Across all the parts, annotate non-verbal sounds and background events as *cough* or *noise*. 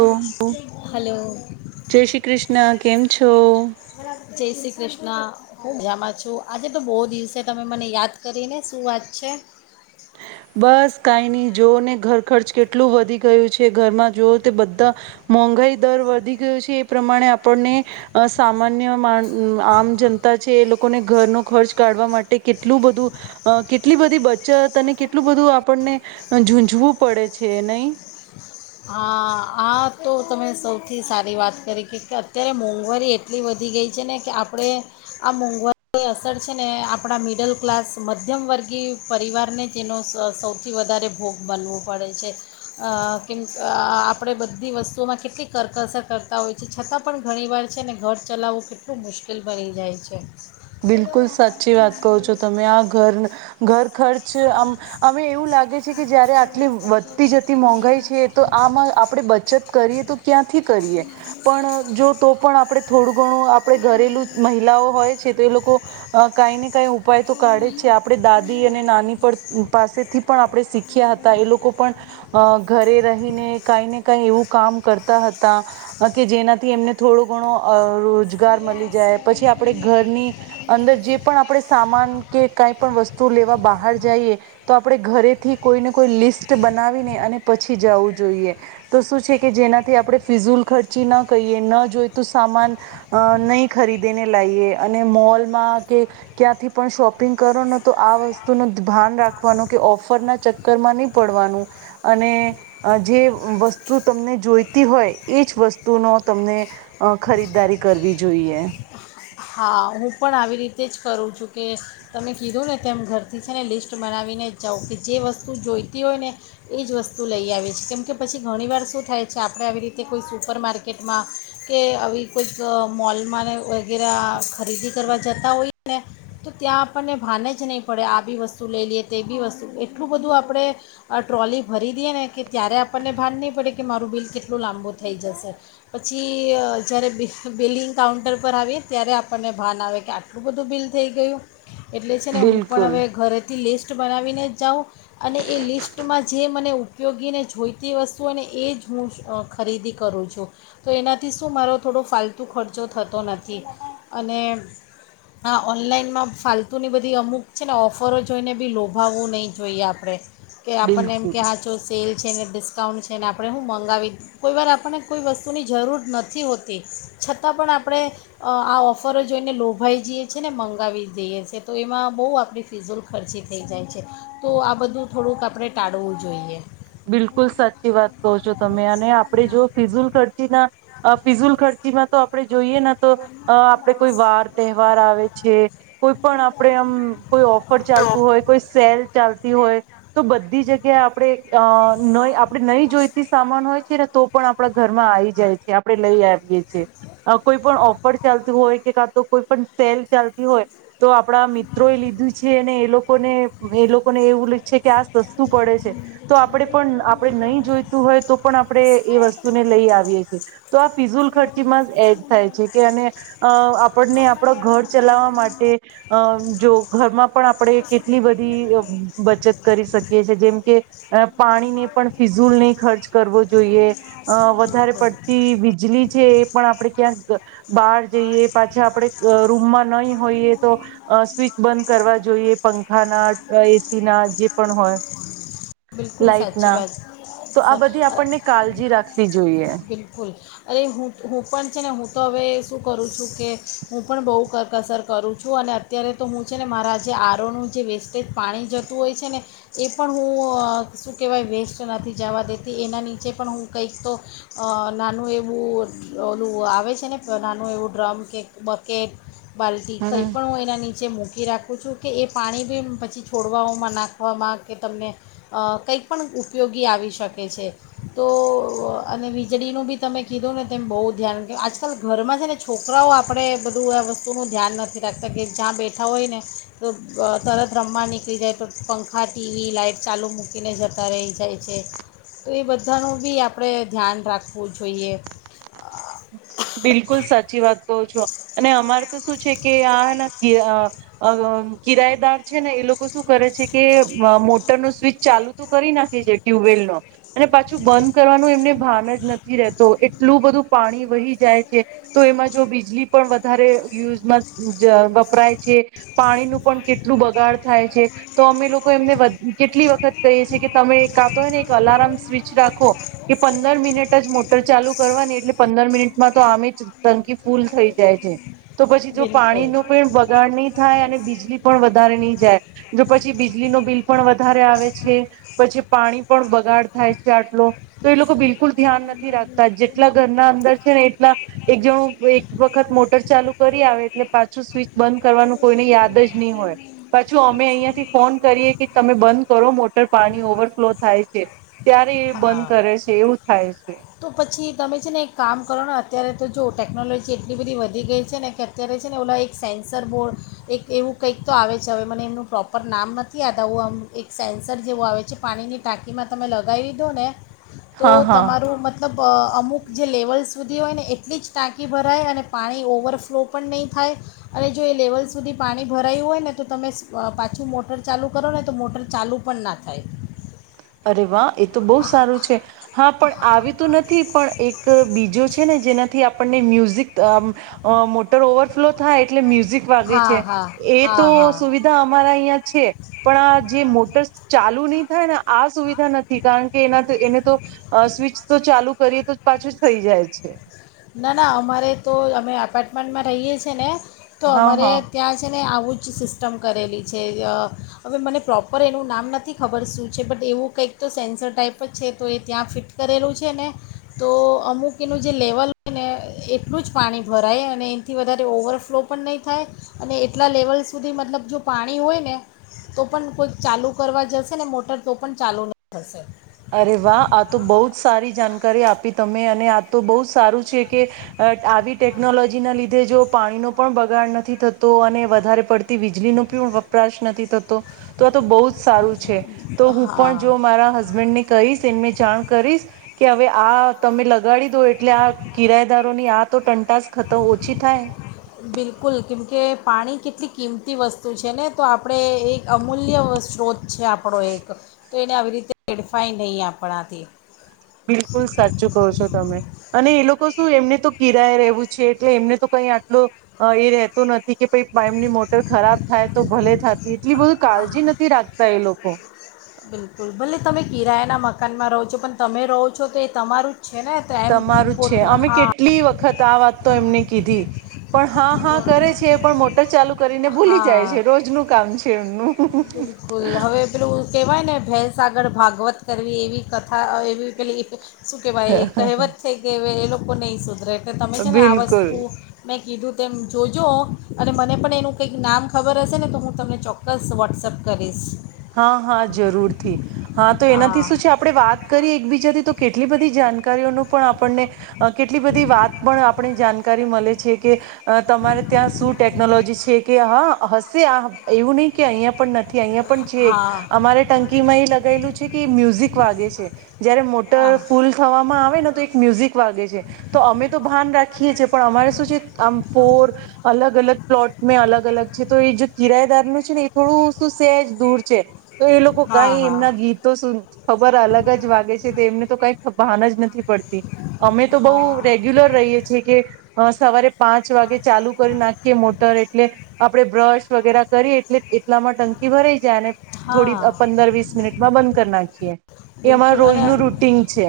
ઓહ, hello *inaudible* જય શ્રી કૃષ્ણ. કેમ છો? ના, હું મજામાં છું. આજે તો બો દિવસે તમે મને યાદ કરીને. શું વાત છે? બસ કઈ નહી, જો ને ઘર ખર્ચ કેટલું વધી ગયું છે. ઘરમાં જોવ તે બધા મોંઘાઈ દર વધી ગયો છે. એ પ્રમાણે આપણને સામાન્ય માણસ આમ જનતા છે. એ લોકોને ઘરનો ખર્ચ કાઢવા માટે કેટલું બધું, કેટલી બધી બચત અને એટલું બધું આપણને ઝૂઝવું પડે છે. નઈ? હા, આ તો તમે સૌથી સારી વાત કરી કે. કે અત્યારે મોંઘવારી એટલી વધી ગઈ છે ને. કે આપણે આ મોંઘવારીની અસર છે. ને આપણા મિડલ ક્લાસ મધ્યમ વર્ગીય પરિવારને તેનો સૌથી વધારે ભોગ બનવો પડે છે. અ મિન્સ, આપણે બધી વસ્તુઓમાં કેટલી કરકસર કરતાં હોય છીએ. છતાં પણ ઘણી વાર છે ને ઘર ચલાવવું કેટલું મુશ્કેલ બની જાય છે. બિલકુલ સાચી વાત કવ છો તમે. આ ઘર, ઘર ખર્ચ હવે એવું લાગે છે કે. જયારે આટલી વધતી જતી મોંઘાઈ છે. એ તો આમાં આપણે બચત કરીએ તો ક્યાંથી કરીએ? પણ જો તો પણ આપણે થોડું ઘણું આપણે ઘરેલું મહિલાઓ હોય, છે તો એ લોકો કઈ ને ક ઉપાય તો કાઢે જ છે. આપણે દાદી અને ના નાની પાસેથી પણ આપણે શીખ્યા હતા. એ લોકો પણ ઘરે રહીને કઈ ને કઈ એવું કામ કરતા હતા. કે જેનાથી એમને થોડો *unintelligible* રોજ ગાર મળી જાય. પછી આપડે ની અંદર જે પણ આપણે સામાન કે કઈ પણ વસ્તુ લેવા બહાર જઈએ. તો આપણે ઘરેથી કોઈને કોઈ લિસ્ટ બનાવીને અને પછી જવું જોઈએ. તો શું છે કે જેનાથી આપણે ફિઝુલ ખર્ચી ના કરિએ. ન જોઈતું સામાન, નહી ખરીદીને લાઈએ. અને મોલમાં, કે ક્યાંથી પણ શોપિંગ કરો ને. તો આ વસ્તુ ન ભાન રાખવાનું. કે ઓફરના ચક્કરમાં ની પડવાનું. અને જે વસ્તુ તમને જોઈતી હોય એજ વસ્તુનો તમને ખરીદારી કરવી જોઈએ. હા, હું પણ આવી રીતે જ કરું છું, કે તમે કીધું ને તેમ ઘરથી છે ને લિસ્ટ બનાવીને જ જાવ. કે જે વસ્તુ જોઈતી હોય ને, એ જ વસ્તુ લઈ આવે છે. કેમ કે પછી ઘણીવાર શું થાય છે, આપણે આવી રીતે કોઈ સુપર માર્કેટમાં, કે આવી કોઈક મોલમાંને વગેરે ખરીદી કરવા જતા હોઈએ ને, તો ત્યાં આપણને ભાન જ નહીં પડે. આ બી વસ્તુ લઈ લઈએ, તે બી વસ્તુ, એટલું બધું આપણે ટ્રોલી ભરી દઈએ ને કે, ત્યારે આપણને ભાન નહીં પડે કે મારું બિલ કેટલું લાંબું થઈ જશે. પછી જ્યારે બ બિલિંગ કાઉન્ટર પર આવીએ ત્યારે આપણને ભાન આવે કે આટલું બધું બિલ થઈ ગયું! એટલે છે ને, હું પણ બિલકુલ હવે ઘરેથી લિસ્ટ લિસ્ટ બનાવીને જાઉં. અને એ લિસ્ટમાં જે મને ઉપયોગીને જોઈતી વસ્તુઓ હોઈ ને એ જ હું ખરીદી કરું છું. તો એનાથી શું મારો થોડો ફાલતુ ખર્ચો થતો નથી. અને આ ઓનલાઈનમાં ફાલતુની બધી અમુક છે ને ઓફરો જોઈને બી લોભાવવું નહીં જોઈએ આપણે. કે આપણને એમ બિલકુલ કે હા જો સેલ છે ને ડિસ્કાઉન્ટ છે ને, આપણે હું મંગાવી. કોઈ વાર આપણને કોઈ વસ્તુની જરૂર નથી હોતી, છતાં પણ આપણે આ ઓફરો જોઈને લોભાઈ જઈએ છે, ને મંગાવી દઈએ છે. તો એમાં બહુ આપણી ફિઝૂલખર્ચી થઈ જાય છે. તો આ બધું થોડુંક આપડે ટાળવું જોઈએ. બિલકુલ સાચી વાત કહો છો તમે અને આપડણે જો ફિઝુલ ખર્ચીના ફિઝુલ ખર્ચીમાં તો આપડણે જોઈએ નથી. આપડે કોઈ વાર તહેવાર આવે છે કોઈ પણ આપણે આમ કોઈ ઓફર ચાલતું હોય કોઈ સેલ ચાલત. હોય તો બધી જગ્યા આપણે અ ન આપ આપણે નહી જોઈતી સામાન હોય છે ને તો પણ આપણા ઘરમાં આવી જાય છે આપણે લઈ આવીયે છીએ કોઈ પણ ઓફર ચાલત હોય કે કા તો કોઈ પણ સેલ ચાલતી હોય તો આપડા મિત્રો એ લીધું છે અનેને એ લોકોને એ લોકોને એવું છે કે આ સસ્તું પડે છે. તો આપણે પણ આપણે નહીં જોઈતું હોય તો પણ આપણે એ વસ્તુને લઈ આવીએ છીએ તો આ ફિઝુલ ખર્ચી માં જ એડ થાય છે કે અને અ આપણને આપડ ઘર ચલાવવા માટે અ જો ઘરમાં પણ આપણે કેટલી બધી બચત કરી શકીએ. કે છે જેમ કે અ પાણીને પણ ફિઝુલ નહી ખર્ચ કરવો જોઈએ અ વધારે બિલકુલ પડતી વીજળી છે એ પણ આપણે ક્યાંક બહાર જઈએ પાછા આપણે રૂમમાં નહી હોઈએ તો સ્વિચ બંધ કરવા જોઈએ પંખાના એસીના જે પણ હોય. બિલકુલ સાચી લાાઈટના વાત તો આ બધી સ- આપણને કાળજી રાખવી જોઈએ. બિલકુલ અરે હું હું પણ છે ને હું તો હવે શું કરું છું કે હું પણ બહુ કરકસર કરું છું અને અત્યારે તો હું છે ને મારા જે આરોનું જે વેસ્ટેજ પાણી જતું હોય છે ને એ પણ હું શું કહેવાય વેસ્ટ નથી જવા દેતી એના નીચે પણ હું કંઈક તો નાનું એવું ઓલું આવે છે ને નાનું એવું ડ્રમ કેક બકેટ બાલ્ટ હમ કંઈ પણ હું એના નીચે મક રીરાખું છું કે એ પાણી બી પછી છોડવા હુંમાં નાખ રાવામાં કે તમને કંઈક પણ ઉપયોગી આવી શકે છે તો અને વીજળીનું બી તમે કીધું ને તેમ બહુ ધ્યાન આજકાલ ઘરમાં છે ને છોકરાઓ આપણે બધું આ વસ્તુનું ધ્યાન નથી રાખતા કે જ્યાં બેઠા હોય ને તો તરત રમવા નીકળી જાય તો પંખ હા ટીવી લાઇટ ચાલુ મૂકીને જતા રહી જાય છે તો એ બધાનું બી આપણે ધ્યાન રાખવું જોઈએ. બિલકુલ સાચી વાત કહો છો અને અમારે તો શું છે કે આ હેને કી આ કિરાયદાર છે ને એ લોકો શું કરે છે કે મોટરનુ સ્વિચ ચાલુ તો કરી નાખે છે ટ્યુબવેલનો અને પાછું બંધ કરવાનું એમને ભાન જ નથી રહેતો એટલું બધું પાણી વહી જાય છે તો એમાં જો બીજલી પણ વધારે યુઝમાં વપરાય છે પાણીનું પણ કેટલું બગાડ થાય છે તો અમે લોકો એમને કેટલી વખત કહીએ છીએ કે તમે એક કા તોય ને એક અલાર્મ સ્વિચ રાખો કે પંદર મિનટ જ મોટર ચાલુ કરવાની એટલે પંદર મિનિટમાં તો આમ જ ટંકી ફૂલ થઈ જાય છે. તો પછી જો બિલકુલ પાણીનું બગાડ નહી થાય અને બીજલી પણ વધારે નહી જાય જો પછી બીજલીનુ બિલ પણ વધારે આવે છે પછી પાણી પણ બગાડ થાય છે આટલો તો એ લોકો બિલકુલ ધ્યાન નથી રાખતા જેટલા ઘરના અંદર છે ને એટલા એક જણ એક વખત મોટર ચાલુ કરી આવે એટલે પાછું સ્વિચ બંધ કરવાનું કોઈને યાદ જ નહી હોય પાછું અમે અહિયાં થી ફોન કરીએ કે તમે બંધ કરો મોટર પાણી ઓવરફ્લો થાય છે ત્યારે એ બંધ હા કરે છે એવું થાય છે. તો પછી તમે છે ને એક કામ કરો ને અત્યારે તો જો ટેકનોલોજી એટલી બધી વધી ગઈ છે ને કે અત્યારે છે ને ઓલા એક સેન્સર બોર્ડ એક એવું કંઈક તો આવે છે હવે મને એમનું પ્રોપર નામ નથી યાદ આવું આમ એક સેન્સર જેવું આવે છે પાણીની ટાંકીમાં તમે લગાવી દો ને તો હા હા તમારું મ મતલબ અમુક જે લેવલ સુધી હોય ને એટલી જ ટાંકી ભરાય અને પાણી ઓવરફ્લો પણ નહીં થાય અને જો એ લેવલ સુધી પાણી ભરાયું હોય ને તો તમે પાછું મોટર ચાલુ કરો ને તો મોટર ચાલુ પણ ના થાય. અરે વા. એ તો બહુ સારું છે હા પણ આવી તો નથી પણ એક બીજો છે ને જેનાથી આપણને મ્યુઝિક અમ અ મોટર ઓવરફ્લો થાય એટલે મ્યુઝિ મ્યુઝિક વાગે હા હા છે એ હા તો હા સુવિધા અમારે અહ્યા છે. પણ અ જે મોટર ચાલુ લુણી થાણા આ સુવિધા નથી કારણ કે એના એને તો અ સ્વિચ તો ચાલુ કરીએ તો પાછું જ થઈ જાય છે. ના-ના અમારે તો અમે એપાર્ટમેન્ટમાં રહીએ છીએ ને તો હા અમારે હા ત્યાં છે. ને આવું જ સિસ્ટમ કરેલી છે. અ હવે મને પ્રોપર એનું નામ નથી ખબર શું છે બટ એવું કંઈક તો સેન્સર ટાઈપ જ છે તો એ ત્યાં ફિટ કરેલું છે ને તો અમુક એનું જે લેવલ ને એટલું જ પાણી ભરાય અને એનાથી વધારે ઓવરફ્લો પણ નહીં થાય અને એટલા લેવલ સુધી મતલબ જો પાણી હોય ને તો પણ કોઈક ચાલુ કરવા જશે ને મોટર તો પણ ચાલુ નહીં થશે. અરે વાહ આ તો બહુ જ સારી જાણકારી આપી તમે અને આ તો બહુ જ સારું છે કે આવી ટેકનોલોજીના લીધે જો પાણીનો પણ બગાડ નથી થતો અને વધારે પડતી વીજળીનો પણ વપરાશ નથી થતો તો આ તો બહુ જ સારું. તો હું પણ હા જો મારા હ. કહીશ એમને જાણ કરીશ કે હવે આ તમે લગાડી દો એટલે આ કિરાદારોની આ તો ટંટાસ ખતમ ઓછી થાય. કે પાણી કેટલી કિંમતી વસ્તુ છે ને તો આપણે એક અમૂલ્ય સ્ત્રોત છે આપણો એક તો એને આવી રીતે હેડફાય નહીં આપણાથી. બિલકુલ સાચું કહો છો તમે અને એ લોકો શું એમને તો કિરાય રહેવું છે એટલે એમને તો કઈ આટલો એ રહેતો નથી. કે પ પાઇમની મોટર ખરાબ થાય તો ભલે થતી એટલી બધી કાળજી નથી રાખતા એ લોકો. બિલકુલ ભલે તમે કિરાયાના મકાનમાં રહો છો પણ તમે રહો છો તો એ તમારું જ છે ને તો એમ તમારું પોત છે અમે હા કેટલી વખત વખત આ વાત તો એમને કીધી. પણ હા હા કરે છે પણ મોટર ચાલુ કરીને ભૂલી જાય છે હા રોજનું કામ છે એમનું બિલકુલ હવે પેલું કહેવાય ને ભેંસ આગળ ભાગવત કરવી એવી કથા એવી પેલી શું કેવાય કહેવત છે કે એ લોકો કો નઈ સુધરે. એ તમે છે ને આ બિલકુલ વસ્તુ મેં કીધું. તેમ જોજો અને મને પણ એનું કંઈક નામ ખબર હશે ને તો હું તમને ચોક્કસ વોટ્સઅપ કરીશ. હા હા જરૂરથી હા તો એનાથી શું છે આપણે વાત કરીએ એકબીજાથી તો કેટલી બધી જાણકાર કારીઓનું પણ આપ આપણને કેટલી બધી વાત પણ આપ જાણકારી મળે છે કે તમારે ત્યાં શું ટેકનોલોજી છે કે હ હસ આ એવું નહી કે અહંયા પણ નથી પણ છે હા અમારે ટંકી માં એ લગાયેલું છે કે મ્યુઝિક વાગે છે જયારે મોટર હા ફૂલ થવામાં આવે ને તો એક મ્યુઝિક વાગે છે તો અમે તો ભાન રાખીએ છી પણ અમારે શું છે આમ ફોર અલગ અલગ પ્લોટ મેં અલગ અલગ છે તો એ જે કિરાયદારનું છે ને એ થોડું શું સેજ દૂર છે. તો એ લોકો કઈ હા એમના ગીતો સુ ખબર અલગ જ વાગે છે તે એમને તો કઈ ભાન જ નથી પડતી અમે તો હા હા બહ રેગ્યુલર રહીએ છીએ કે સવારે પાંચ વાગે ચાલુ કરી નાખીએ મોટર એટલે આપણે બ્રશ વગેરા કરી એટલે એટલામાં ટંકી ભરેય જાણે થોડી હા પંદર વીસ મિનિટમાં બંધ કરી નાખીએ એ અમાર બિલકુલ અને રોજનું રૂટીન છે.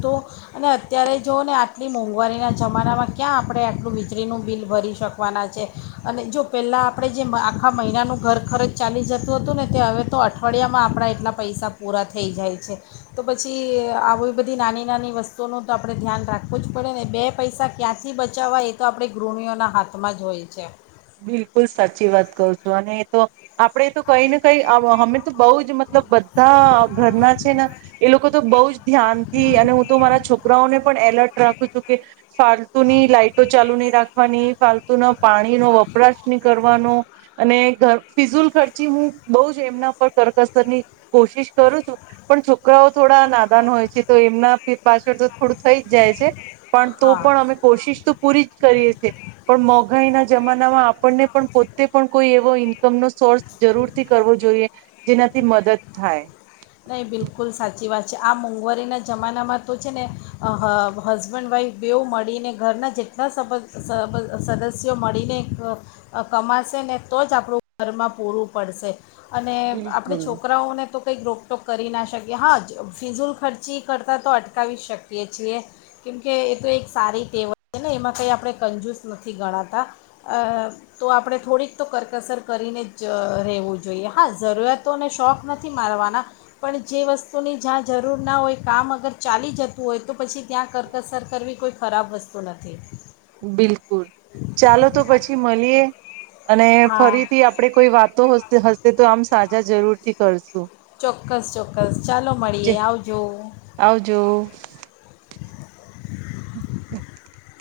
તો અને અત્યારે જુઓ ને આટલી મોંઘવારીના જમાનામાં ક્યાં આપણે આટલું વીજળીનું બિલ ભરી શકવાના છે અને જો પહેલાં આપણે જેમ આખા મહિનાનું ઘર ખરચ ચાલી જતું હતું ને તે હવે તો અઠવાડિયામાં આપણા એટલા પૈસા પૂરા થઈ જાય છે તો પછી આવી બધી નાની નાની વસ્તુઓનું તો આપણે ધ્યાન રાખવું જ પડે ને બે પૈસા ક્યાંથી બચાવવા એ તો આપણી ગૃહણીઓના હાથમાં જ હોય છે. બિલકુલ સાચી વાત કઉ છું અને એ તો આપડે તો કઈ ને કઈ હમેં. બહ જ મતલબ બધા ઘરના છે ને એ લોકો તો બઉુ ધ્યાન થી અને હું તો મારા છોકરાઓને પણ એલર્ટ રાખું છું કે ફાલતુ ની લાઈટો ચાલુ નહી રાખવાની ફાલતુ ના પાણી નો વપ કપરાશની કરવાનો અને ફિઝુલ ખર્ચી હું બહ જ એમના પર કરકસર ની કોશિશ કરું છું પણ છોકરાઓ થોડા નાદાન હોય છે તો એમના પાછળ તો થોડું થઈ જ જાય છે. પણ તો હા પણ અમે કોશિશ તો પૂરી જ કરીએ છીએ. પણ મોંઘાઈ ના જમા આપને પણ પોતે પણ કોઈ એવો ઈન્કમનો સોર્સ જરૂરથી કરવો જોઈએ જેનાથી મદદ થાય. નહીં બિલકુલ સાચી વાત છે આ મોંઘવારીના જમાનામાં તો છે ને હ હસબન્ડ વાઈફ બેવ મળીને ઘરના જેટલા સ સદસ્યો મળીને કમાશે ને તો જ આપણું ઘરમાં પૂરું પડશે. અને આપણે બિલકુલ. છોકરાઓને તો કોઈ ગ્રોપ તો કરી ના શકીએ હા જ ફિઝૂલ ખર્ચી કરતાં તો અટકાવી શકીએ છીએ કેમકે એ તો એક સારી ટેવ છે ને એમાં કંઈ આપણે કંજૂસ નથી ગણાતા તો આપણે થોડીક તો કરકસર કરીને જ રહેવું જોઈએ હા જરૂરિયાતોને શોખ નથી મારવાના. પણ જે વસ્તુની જ્યાં જરૂર ના હોય કામ અગર ચાલી જતું હોય તો પછી ત્યાં કરકસર કરવી કોઈ ખરાબ વસ્તુ નથી. બિલકુલ ચાલો તો પછી મળીએ. અને હા ફરીથી આપડે કોઈ વાતો હશે તો આમ સાચ મજા જરૂર થી કરશું. ચોક્કસ ચોક્કસ ચાલો મળીએ જે આવજો. આવજો. *inaudible*